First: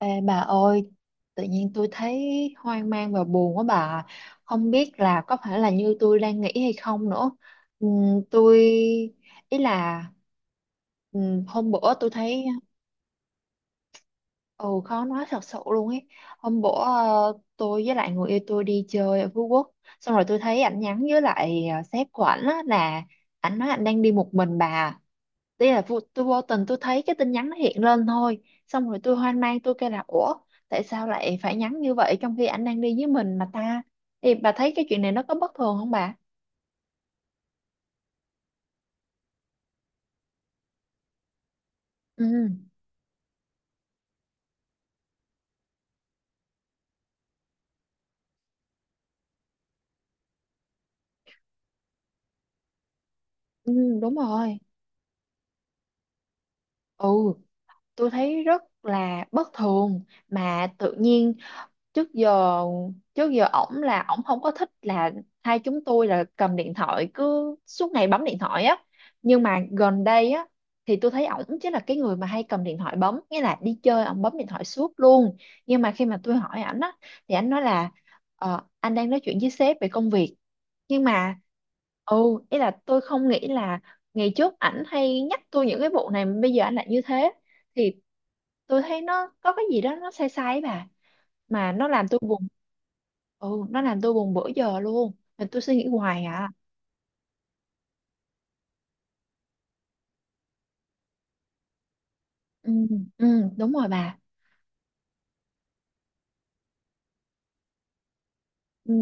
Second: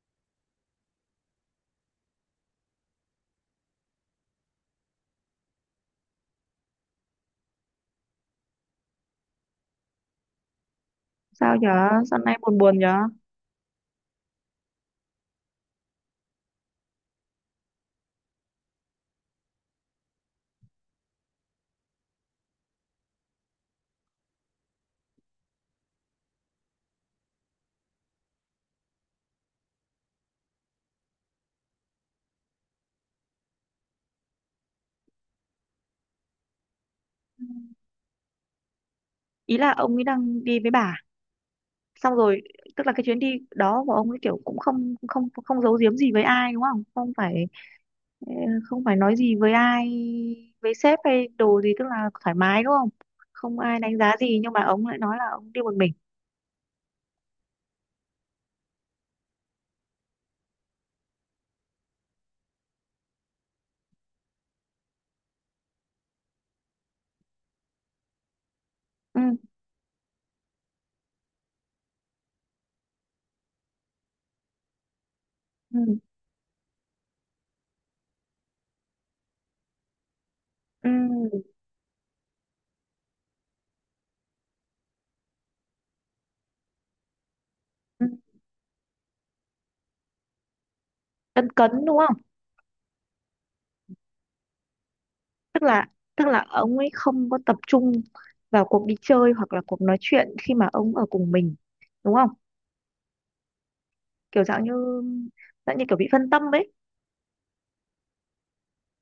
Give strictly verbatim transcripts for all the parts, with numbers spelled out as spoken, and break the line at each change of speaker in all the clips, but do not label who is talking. Ê, bà ơi, tự nhiên tôi thấy hoang mang và buồn quá bà. Không biết là có phải là như tôi đang nghĩ hay không nữa. Ừm, tôi ý là, ừm,
Sao
hôm
nhở?
bữa tôi
Sao nay
thấy...
buồn buồn nhở?
ừ, khó nói thật sự luôn ấy. Hôm bữa, ờ, tôi với lại người yêu tôi đi chơi ở Phú Quốc, xong rồi tôi thấy ảnh nhắn với lại, ờ, sếp của ảnh á, là ảnh nói ảnh đang đi một mình bà. Đây là vô, tôi vô tình tôi thấy cái tin nhắn nó hiện lên thôi, xong rồi tôi hoang mang, tôi kêu là ủa, tại sao lại phải nhắn như vậy trong khi ảnh đang đi với mình mà ta? Thì bà thấy cái chuyện này nó có bất thường không bà?
Ý là ông ấy đang đi với bà. Xong rồi,
Ừ.
tức là cái chuyến đi đó của ông ấy kiểu cũng không không không giấu giếm gì với ai đúng không? Không phải ờ, Không phải nói gì với ai, với sếp hay đồ gì, tức là thoải mái đúng không? Không ai đánh
Ừ, đúng
giá gì nhưng
rồi.
mà ông lại nói là ông đi một mình.
Ừ, tôi thấy rất là bất thường. Mà tự nhiên, trước giờ trước giờ ổng là ổng không có thích là hai chúng tôi là cầm điện thoại cứ suốt ngày bấm điện thoại á.
Ừ,
Nhưng mà gần đây á thì tôi thấy ổng chính là cái người mà hay cầm điện thoại bấm, nghĩa là đi chơi ổng bấm điện thoại suốt luôn.
ừ,
Nhưng mà khi mà tôi hỏi ảnh á thì ảnh nói là, ờ, anh đang nói chuyện với sếp về công việc.
ừ,
Nhưng mà, ừ, ý là tôi không nghĩ là... ngày trước ảnh hay nhắc tôi những cái vụ này mà bây giờ ảnh lại như thế. Thì
ừ.
tôi thấy nó có cái gì đó nó sai sai ấy bà,
Cấn cấn
mà nó
đúng
làm
không?
tôi buồn. Ừ, nó làm tôi buồn bữa giờ luôn mà tôi
Tức
suy
là
nghĩ hoài
tức là
à.
ông ấy không có tập trung vào cuộc đi chơi hoặc là cuộc nói chuyện khi mà ông ở cùng mình, đúng không?
Ừ, ừ, đúng rồi bà.
Kiểu dạng như, dạng như kiểu bị phân tâm ấy.
Ừ,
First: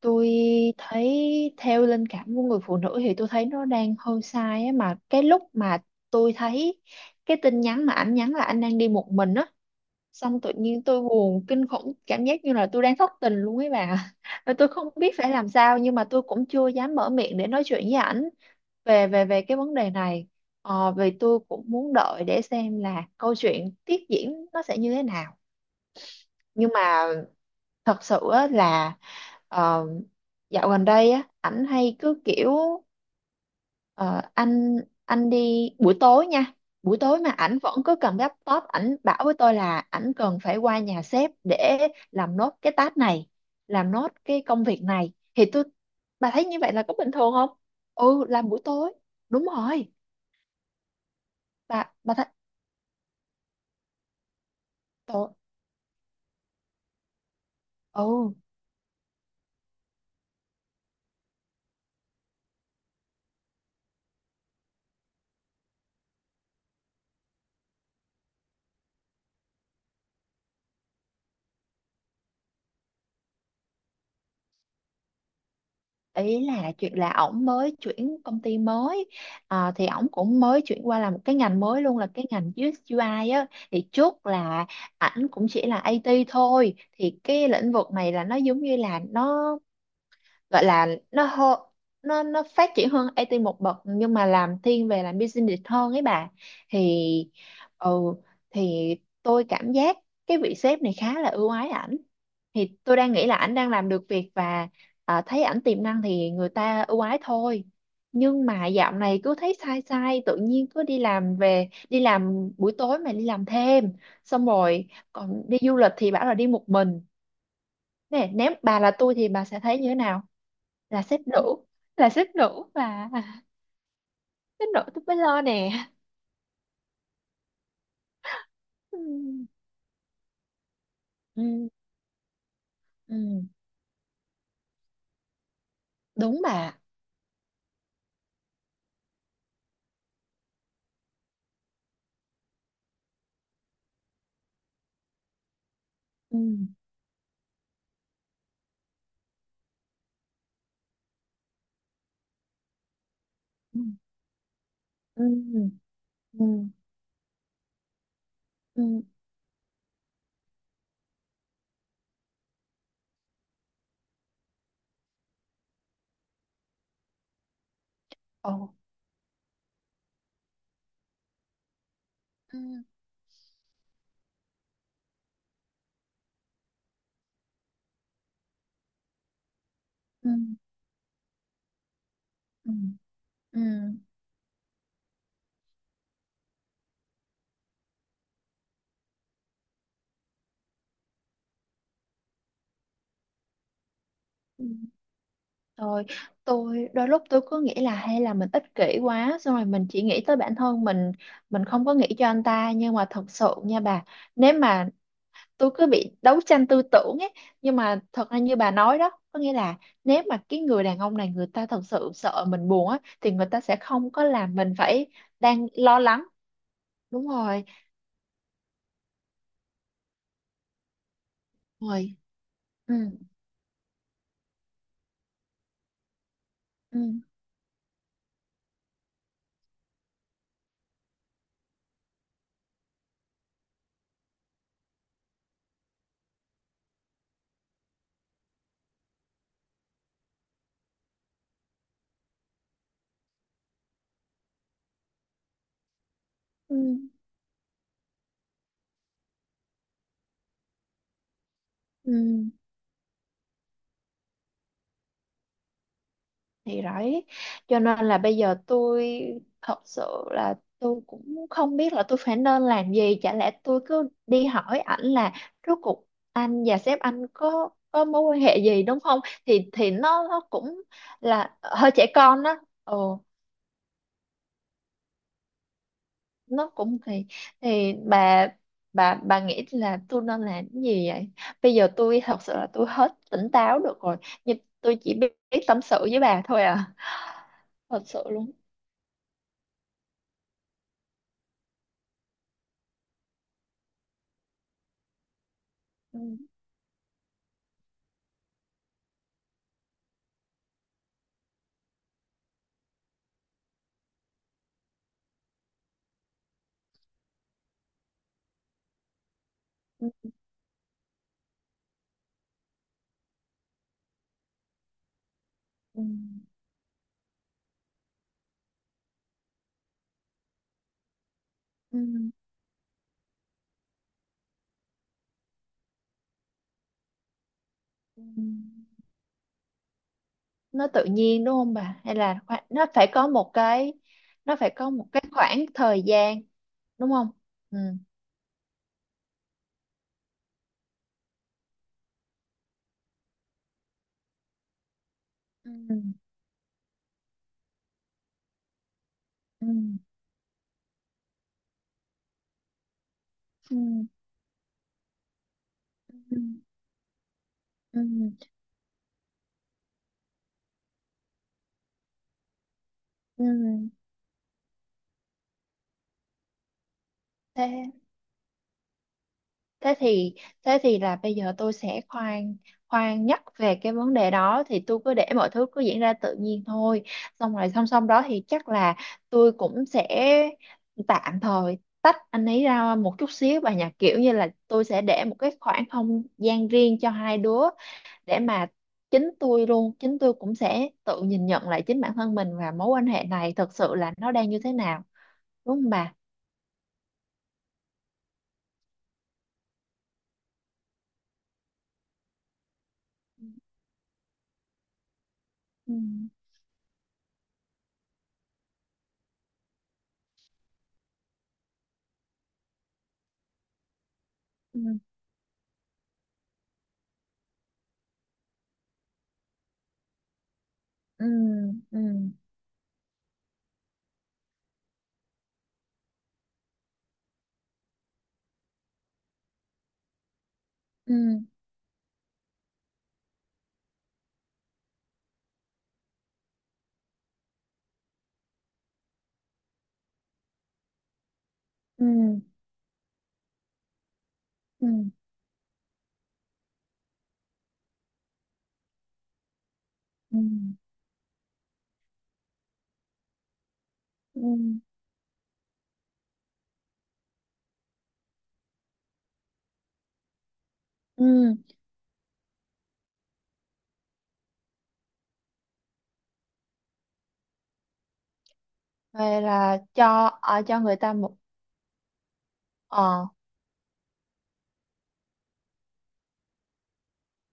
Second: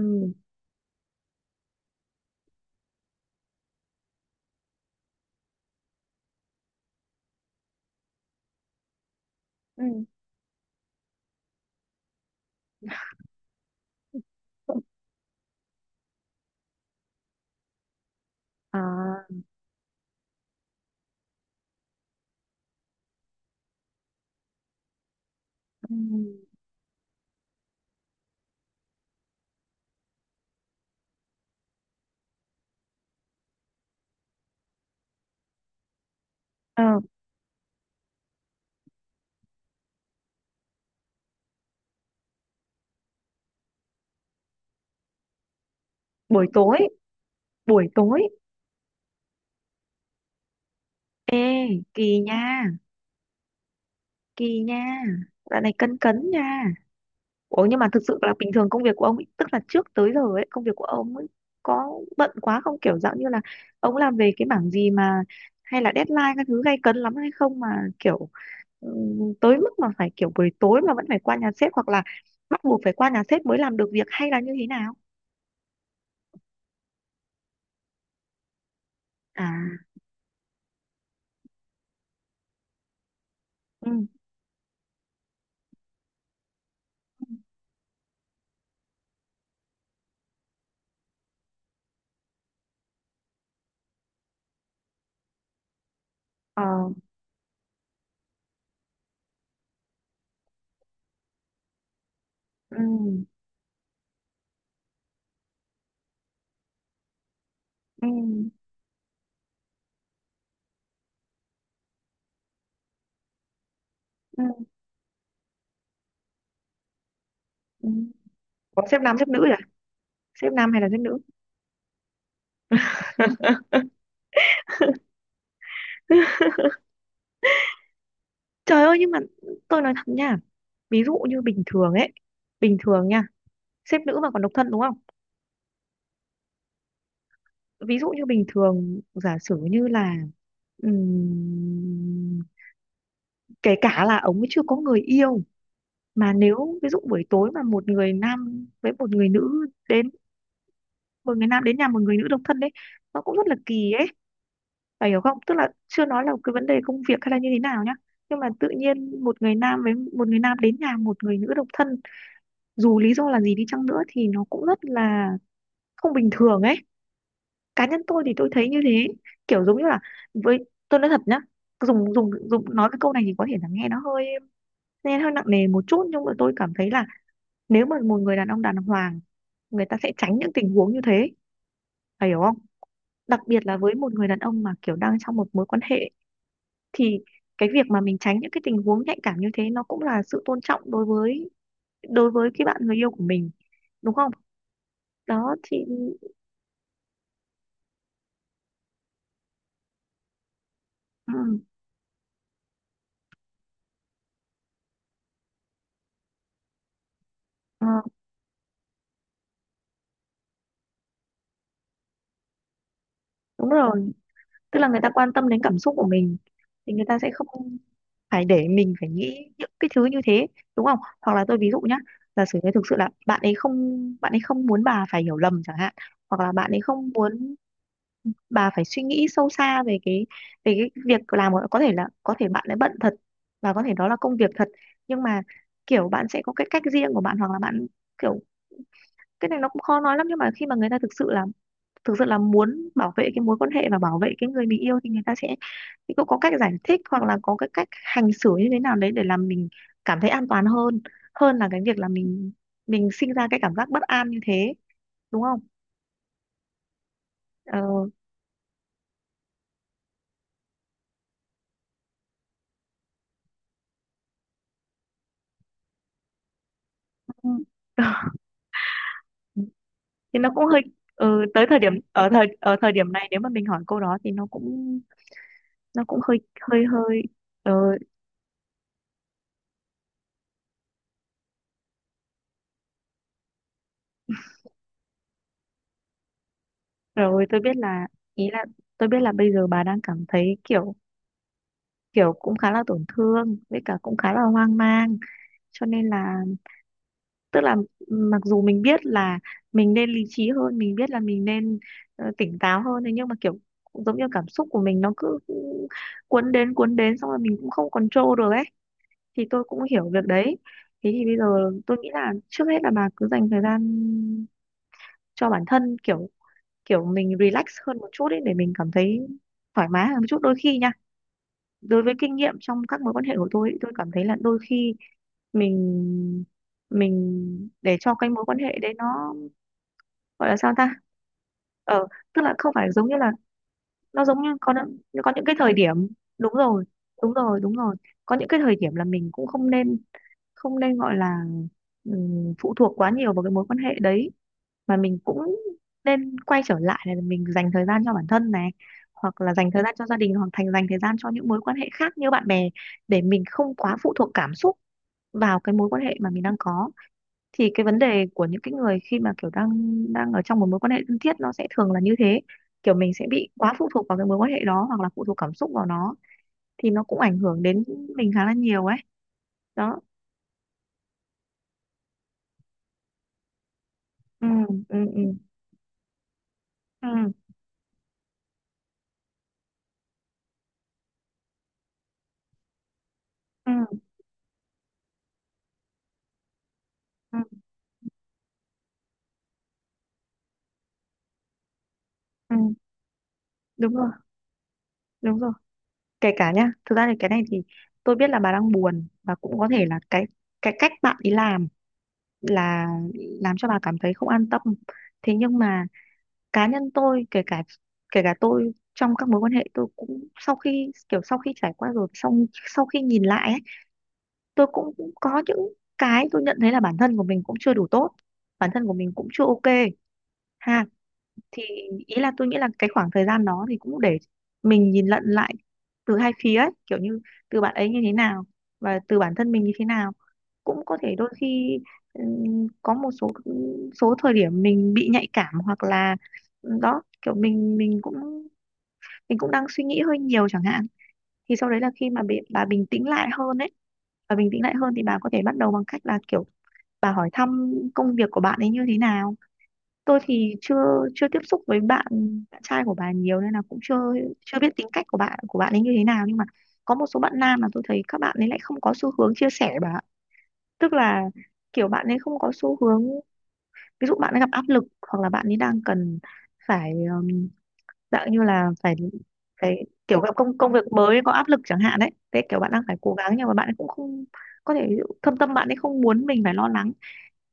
tôi thấy theo linh cảm của người phụ nữ thì tôi thấy nó đang hơi sai á. Mà cái lúc mà tôi thấy cái tin nhắn mà ảnh nhắn là anh đang đi một mình á,
Ừ.
xong tự nhiên tôi buồn kinh khủng, cảm giác như là tôi đang thất tình luôn ấy bà và tôi không biết phải làm sao, nhưng mà tôi cũng chưa dám mở miệng để nói chuyện với ảnh về về
À,
về cái vấn đề này. Ờ, vì tôi cũng muốn đợi để xem là câu chuyện tiếp diễn nó sẽ như thế nào.
ừ.
Nhưng mà thật sự á, là, ờ, dạo gần đây á ảnh hay cứ kiểu, Ờ, anh anh đi buổi tối nha. Buổi
Ờ,
tối mà ảnh vẫn cứ cầm laptop, ảnh bảo với tôi là ảnh cần phải qua nhà sếp để làm nốt cái task này, làm nốt cái công việc này. Thì tôi... bà thấy
buổi
như vậy
tối
là có bình thường không?
buổi tối.
Ừ, làm buổi tối, đúng rồi.
Ê,
bà
kỳ
bà thấy
nha, kỳ nha,
tôi...
dạo này cấn cấn nha. Ủa nhưng mà thực sự
ừ,
là bình thường công việc của ông ấy, tức là trước tới giờ ấy công việc của ông ấy có bận quá không, kiểu dạng như là ông làm về cái mảng gì mà hay là deadline các thứ gay cấn lắm hay không mà kiểu ừ, tới mức mà phải kiểu buổi tối mà vẫn phải qua nhà sếp hoặc là bắt buộc phải qua nhà sếp mới làm được việc hay là như thế nào?
ý là chuyện là ổng mới chuyển công ty mới.
À.
Ờ, thì ổng cũng mới chuyển qua làm một cái ngành mới luôn, là cái ngành diu ếch u i á. Thì
Ừ.
trước là ảnh cũng chỉ là a tê thôi. Thì cái lĩnh vực này là nó giống như là nó gọi là nó hô, nó nó phát triển hơn ai ti một bậc, nhưng mà làm thiên về làm business hơn ấy bà. Thì,
Ờ.
ừ, thì tôi cảm giác cái vị sếp này khá là ưu ái ảnh. Thì tôi đang
Ừ,
nghĩ là ảnh đang làm được việc và, à, thấy ảnh tiềm năng thì người ta ưu ái thôi.
ừ,
Nhưng mà dạo này cứ thấy sai sai, tự nhiên cứ đi làm về, đi làm buổi tối mà đi làm thêm,
ừ,
xong rồi còn đi du lịch thì bảo là đi một mình.
ừ.
Nè, nếu bà
Có
là
xếp
tôi
nam xếp
thì
nữ
bà
rồi à?
sẽ thấy như thế nào?
Xếp nam hay là xếp
Là xếp
nữ?
đủ. Là xếp đủ và xếp đủ tôi mới lo nè.
Trời ơi,
Ừ,
nhưng mà tôi nói thật nha. Ví dụ như bình
ừ,
thường ấy. Bình thường nha,
ừ.
xếp nữ mà còn độc thân đúng không?
Đúng bà.
Ví dụ như bình thường giả sử như là ừm, kể cả là ông ấy chưa có người yêu. Mà
Ừ,
nếu ví dụ buổi tối mà một người nam với một người nữ đến, một người nam đến nhà một người nữ độc thân đấy, nó cũng rất là
ừ,
kỳ ấy. Bà hiểu
ừ,
không? Tức là chưa nói là
ừ,
cái vấn đề công việc hay là như thế nào nhá. Nhưng mà tự
ừ.
nhiên một người nam với một người nam đến nhà một người nữ độc thân, dù lý do là gì đi chăng nữa thì nó cũng rất là không bình thường ấy. Cá nhân tôi thì tôi thấy
Ồ.
như thế, kiểu giống như là, với tôi nói thật nhá, dùng dùng
Ừ,
dùng nói cái câu này thì có thể là nghe nó hơi, nghe hơi nặng nề một chút, nhưng mà tôi cảm thấy là nếu mà một người đàn ông đàng hoàng, người ta sẽ
ừ,
tránh những tình huống như thế, phải hiểu không?
ừ,
Đặc
ừ,
biệt là với một người đàn ông mà kiểu đang trong một mối quan hệ, thì cái việc mà mình tránh những cái tình huống nhạy cảm như thế nó cũng là sự tôn trọng đối với, đối với cái bạn người yêu của mình, đúng không?
ừ.
Đó thì
Rồi, tôi đôi lúc tôi cứ nghĩ là hay là mình ích kỷ quá, xong rồi mình chỉ nghĩ tới bản thân mình
ừ,
mình không có nghĩ cho anh ta, nhưng mà thật sự nha bà, nếu mà... tôi cứ bị đấu tranh tư tưởng ấy. Nhưng
ờ,
mà thật ra như bà nói đó, có nghĩa là nếu mà cái người đàn ông này người ta thật sự sợ mình buồn á thì người ta
đúng
sẽ không
rồi,
có làm mình
tức là người
phải
ta quan tâm đến
đang
cảm xúc
lo
của
lắng.
mình thì người ta
Đúng
sẽ
rồi.
không phải để mình phải nghĩ những cái thứ như thế, đúng không? Hoặc là tôi ví dụ nhá,
Rồi.
giả sử như thực
Ừ.
sự là bạn ấy không, bạn ấy không muốn bà phải hiểu lầm chẳng hạn, hoặc là bạn ấy
Ừ.
không muốn bà phải suy nghĩ sâu xa về cái, về cái việc làm của- có thể là có thể bạn lại bận thật, và có thể đó là công việc thật, nhưng mà kiểu bạn sẽ có cái cách riêng của bạn, hoặc là bạn kiểu, cái này nó cũng khó nói lắm, nhưng mà khi mà người ta thực sự là thực sự là muốn bảo vệ cái mối quan hệ và bảo vệ cái người mình yêu, thì người ta sẽ, thì cũng có cách giải
Ừ.
thích hoặc là có cái cách hành xử như thế nào đấy để làm mình cảm thấy an toàn hơn, hơn là cái việc là
Ừ.
mình mình sinh ra cái cảm giác bất an như thế, đúng không?
Thì đấy, cho
Ờ.
nên là bây giờ tôi... thật sự là tôi cũng không biết là tôi phải nên làm gì. Chả lẽ tôi cứ đi hỏi ảnh là, rốt cuộc anh và sếp anh có có mối quan hệ gì, đúng không? Thì thì nó
Thì
nó
nó cũng hơi,
cũng...
ừ,
là
tới thời
hơi
điểm,
trẻ
ở
con
thời
đó.
ở thời điểm
Ồ,
này nếu mà mình hỏi câu đó thì nó cũng, nó cũng hơi
nó
hơi
cũng
hơi.
kỳ.
ờ,
Thì bà, bà bà nghĩ là tôi nên làm cái gì vậy? Bây giờ tôi thật sự là tôi hết tỉnh táo được rồi, nhưng tôi chỉ biết biết tâm sự với bà thôi à,
Rồi tôi biết
thật
là,
sự
ý
luôn.
là, tôi biết là bây giờ bà đang cảm thấy kiểu, kiểu cũng khá là tổn thương với cả cũng khá là hoang mang, cho nên
Ừ.
là, tức là mặc dù mình biết là mình nên lý trí hơn, mình biết là mình nên ờ, tỉnh táo hơn, thế nhưng mà kiểu giống như cảm xúc của mình nó cứ cuốn đến, cuốn đến, xong rồi mình cũng không control được ấy, thì tôi cũng hiểu việc
Ừ.
đấy. Thế thì bây giờ tôi nghĩ là trước hết là bà cứ dành thời gian cho bản thân,
Ừ.
kiểu, kiểu mình relax hơn một chút ấy để mình cảm thấy thoải mái hơn một chút. Đôi khi nha,
Ừ.
đối với kinh nghiệm trong các mối quan hệ của tôi ý, tôi cảm thấy là đôi khi mình, mình để cho
Ừ.
cái mối quan hệ đấy nó gọi là sao
Nó
ta,
tự nhiên đúng không bà?
ờ,
Hay là
tức là
khoảng-
không
nó
phải
phải
giống như
có
là,
một cái
nó giống như
nó phải
có
có
những-
một cái
có những cái
khoảng
thời
thời
điểm,
gian,
đúng rồi,
đúng không?
đúng rồi, đúng
Ừ.
rồi, có những cái thời điểm là mình cũng không nên, không nên gọi là ừm, phụ thuộc quá nhiều vào cái mối quan hệ đấy, mà mình cũng
Ừ.
nên quay trở lại là mình dành thời gian cho bản thân này, hoặc là
Ừ.
dành thời gian cho gia đình hoặc thành dành thời gian cho những mối quan hệ khác như bạn bè, để mình không
Ừ.
quá phụ thuộc cảm xúc vào cái mối quan hệ mà
Ừ. Ừ.
mình đang có. Thì cái vấn
Ừ.
đề của những cái người khi mà kiểu đang, đang ở trong một mối quan hệ thân thiết nó sẽ thường là như thế, kiểu mình sẽ
Ừ.
bị quá phụ thuộc vào cái mối quan hệ đó hoặc là phụ thuộc cảm xúc vào nó, thì nó cũng ảnh hưởng đến
Thế,
mình khá là nhiều ấy.
thế
Đó.
thì thế thì là bây giờ tôi sẽ khoan khoan nhắc về cái vấn đề
Ừ,
đó. Thì
ừ,
tôi cứ
ừ,
để mọi thứ cứ diễn ra tự nhiên thôi,
ừ,
xong rồi song song đó thì chắc là tôi cũng sẽ tạm thời tách anh ấy ra một chút xíu và nhà,
ừ.
kiểu như là tôi sẽ để một cái khoảng không gian riêng cho
Ừ,
hai đứa, để mà chính tôi luôn chính tôi cũng sẽ tự nhìn nhận lại chính bản thân
ừ,
mình và mối quan hệ này thật
đúng
sự
rồi,
là nó đang như thế nào,
đúng rồi.
đúng không bà?
Kể cả nhá, thực ra thì cái này thì tôi biết là bà đang buồn, và cũng có thể là cái cái cách bạn ấy làm là làm cho bà cảm thấy không an tâm. Thế nhưng mà
Ừ.
cá nhân tôi, kể cả, kể cả tôi trong các mối quan hệ, tôi cũng sau khi kiểu sau khi trải qua rồi, xong sau khi nhìn lại ấy, tôi
Ừ.
cũng, cũng có những cái tôi nhận thấy là bản thân của mình cũng chưa đủ tốt, bản thân của mình cũng chưa ok ha.
Ừ,
Thì
ừ,
ý là tôi nghĩ là cái khoảng thời gian đó thì cũng để mình nhìn lận lại từ hai phía ấy, kiểu như từ bạn ấy như thế nào và từ bản thân mình như thế nào. Cũng có
ừ,
thể đôi khi ừm, có một số, ừ, số thời điểm mình bị nhạy cảm hoặc là ừ, đó kiểu mình, mình cũng mình cũng đang suy nghĩ hơi nhiều chẳng hạn, thì sau đấy là
ừ,
khi mà bị, bà bình tĩnh lại hơn ấy, bà bình tĩnh lại
ừ,
hơn thì bà có thể bắt đầu bằng cách là kiểu bà hỏi thăm công việc của bạn ấy như thế nào. Tôi
ừ,
thì chưa, chưa tiếp xúc với bạn bạn trai của bà nhiều nên là cũng chưa,
ừ,
chưa biết tính cách của bạn của bạn ấy như thế nào, nhưng mà có một số bạn nam mà tôi thấy các bạn ấy lại không có xu hướng chia sẻ bà ạ. Tức là
ừ.
kiểu bạn ấy không có xu hướng, ví dụ bạn ấy gặp áp lực hoặc là bạn ấy đang cần phải um, dạng như là phải,
Vậy là
phải kiểu
cho,
gặp công,
ờ,
công
cho
việc
người ta
mới có
một...
áp lực chẳng hạn đấy, thế kiểu bạn đang phải cố
ờ
gắng nhưng mà bạn ấy cũng không, có thể ví dụ thâm tâm bạn ấy không muốn mình phải lo lắng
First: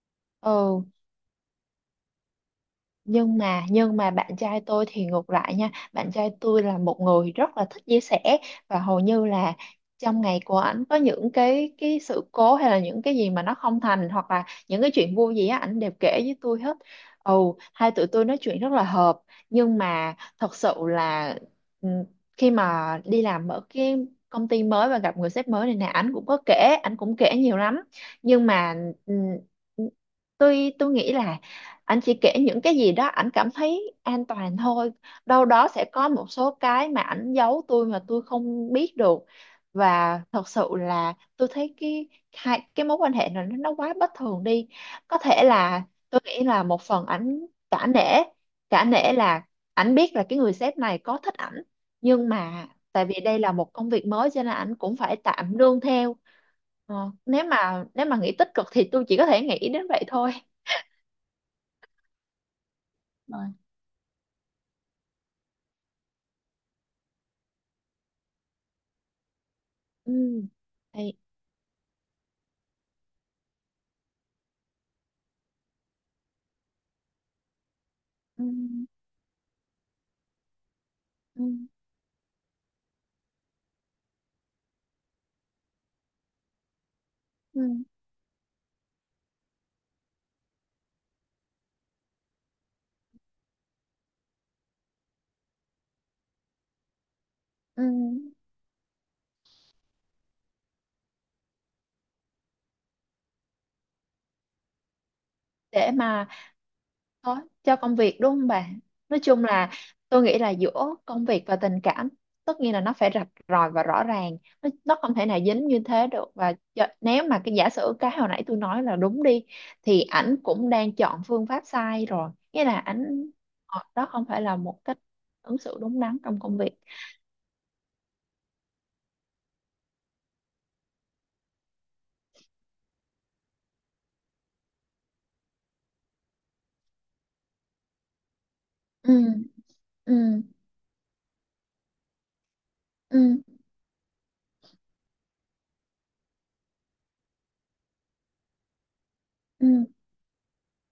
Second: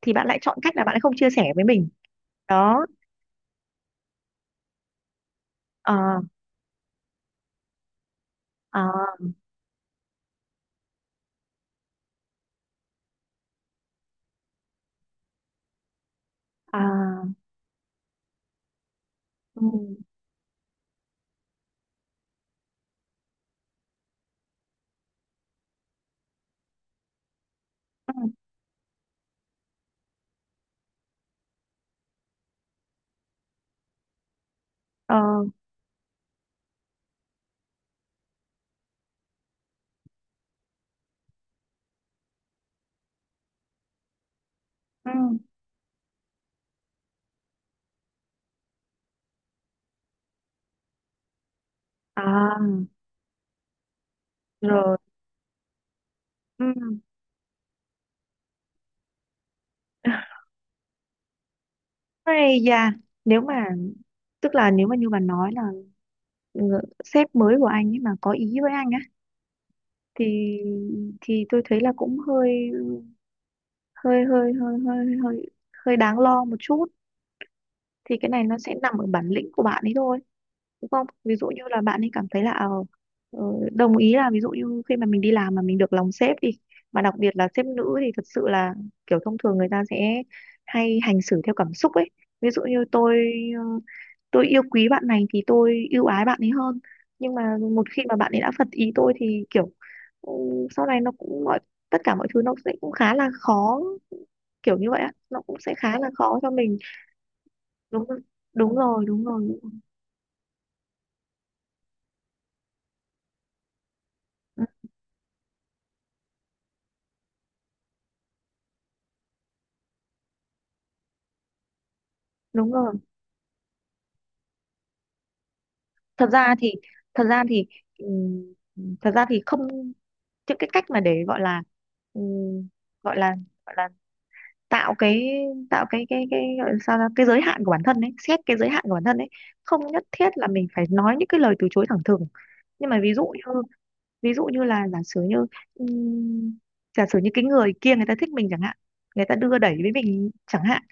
thì bạn lại chọn cách là
ừ.
bạn ấy không chia sẻ với mình. Đó.
Nhưng mà nhưng mà bạn trai tôi thì ngược lại nha, bạn
Ờ.
trai tôi là một người rất là thích chia sẻ. Và
Ờ.
hầu như là trong ngày của ảnh có những cái cái sự cố hay là những cái gì mà nó không thành, hoặc là những cái chuyện vui gì á, ảnh đều kể với tôi hết.
À.
Ồ, hai tụi tôi nói chuyện rất là hợp.
Ừ,
Nhưng mà thật sự là, ừ, khi mà đi làm ở cái công ty mới và gặp người sếp mới này nè, ảnh cũng có kể, ảnh cũng kể nhiều lắm.
ừ.
Nhưng mà, ừ, tôi tôi nghĩ là anh chỉ kể những cái gì đó ảnh cảm thấy an toàn thôi.
Ờ.
Đâu đó sẽ có một số cái mà ảnh giấu tôi mà tôi không biết được. Và thật sự là tôi thấy cái... hai cái mối quan hệ này nó nó quá bất thường đi.
Ừ.
Có thể là, tôi nghĩ là một phần ảnh cả nể. Cả nể là ảnh biết là cái người sếp này có thích ảnh, nhưng
À
mà tại vì đây là một công việc mới cho nên ảnh
rồi.
cũng phải tạm nương theo.
Ừ.
Ờ, nếu mà nếu mà nghĩ tích cực thì tôi chỉ có thể nghĩ đến vậy thôi.
Ây da, nếu mà, tức là nếu mà như bà nói là ngự- sếp mới của anh ấy mà có ý với anh á
Ừ.
thì,
Thì,
thì tôi thấy là cũng hơi hơi hơi hơi hơi hơi hơi đáng lo một chút, thì cái này
ừ,
nó sẽ nằm ở bản lĩnh của bạn ấy thôi, đúng không? Ví
ừ,
dụ như là bạn ấy cảm thấy là ờ, ờ, đồng ý là ví dụ như khi mà mình đi làm mà mình được lòng sếp đi, mà đặc biệt là
ừ,
sếp nữ, thì thật sự là kiểu thông thường người ta sẽ hay hành xử theo cảm xúc ấy, ví dụ như tôi, ờ, tôi yêu quý bạn này thì tôi ưu ái bạn ấy hơn, nhưng mà
ừ.
một khi mà bạn ấy đã phật ý tôi thì kiểu ừ, sau này nó cũng mọi tất cả mọi thứ nó sẽ cũng khá là khó, kiểu như vậy á, nó cũng sẽ
Để
khá là
mà
khó cho mình.
có cho công
Đúng
việc,
rồi,
đúng không bà?
đúng rồi,
Nói
đúng
chung
rồi, đúng
là
rồi,
tôi nghĩ là giữa công việc và tình cảm, tất nhiên là nó phải rạch ròi và rõ ràng.
ừ,
Nó, nó không thể nào dính như thế được. Và cho- nếu mà cái giả sử cái hồi nãy tôi nói là đúng đi, thì ảnh cũng đang chọn phương pháp sai rồi, nghĩa
đúng
là
rồi.
ảnh, ờ, đó không phải là một cách ứng xử đúng đắn
Thật
trong
ra
công việc.
thì, thật ra thì ừm, thật ra thì không, những cái cách mà để gọi là ừm, gọi là, gọi là tạo cái, tạo cái cái cái gọi là sao ra cái giới hạn của bản thân ấy, xét cái giới hạn của bản
Ừ.
thân ấy, không nhất
Ừ.
thiết là mình phải nói những cái lời từ chối thẳng thừng, nhưng mà ví dụ như,
Ừ.
ví dụ như là giả sử như ừm, giả sử như cái người kia người ta thích mình chẳng hạn, người ta đưa
Ừ.
đẩy với mình chẳng hạn,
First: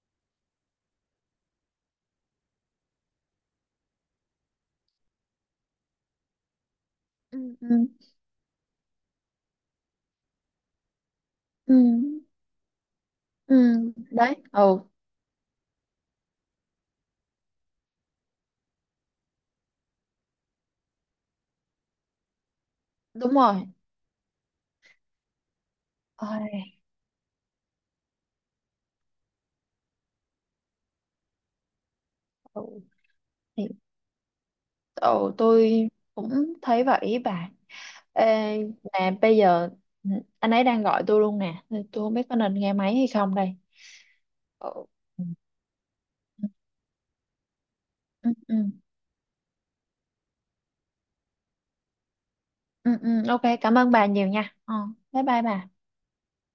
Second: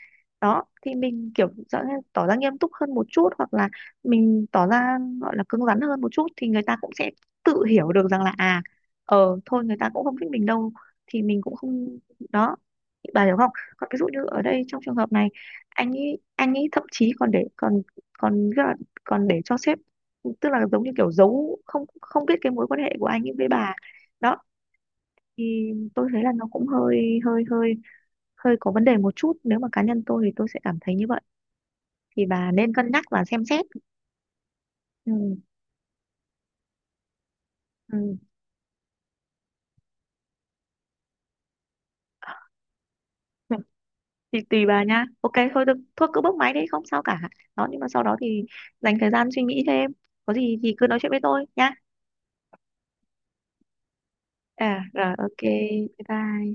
đó thì mình kiểu rõ ràng tỏ ra nghiêm túc hơn một chút hoặc là mình tỏ ra gọi là cứng rắn hơn một chút thì người ta cũng sẽ
Ừ.
tự
Ừ.
hiểu được rằng là à, ờ thôi người ta cũng không thích mình đâu, thì mình cũng
Ừ.
không. Đó. Bà hiểu không?
Ừ,
Còn ví dụ như
đấy,
ở đây
ừ,
trong trường hợp này anh ấy, anh ấy thậm chí còn để còn còn còn để cho sếp, tức là giống như kiểu giấu, không không biết cái mối quan hệ của anh ấy
đúng
với
rồi.
bà. Đó thì tôi thấy là nó
Ôi,
cũng hơi hơi hơi, hơi có vấn đề một chút, nếu mà cá nhân tôi thì tôi sẽ cảm thấy như vậy, thì bà
ừ,
nên cân nhắc và xem xét.
thì, ừ,
Ừ,
tôi cũng thấy vậy bà.
ừ.
Ê, nè, bây giờ anh ấy đang gọi tôi luôn nè, nên tôi không biết có nên nghe máy hay không đây.
Thì tùy
Ừ,
bà nha,
ừ,
ok thôi, được thôi, cứ bốc máy đi không sao cả. Đó nhưng mà sau đó
ừ,
thì
ừ,
dành thời gian suy nghĩ thêm, có gì thì cứ nói chuyện với tôi nha.
ừ, ừ, ok, cảm ơn bà nhiều nha.
À
Ờ,
rồi,
bye
ok,
bye bà.
bye bye.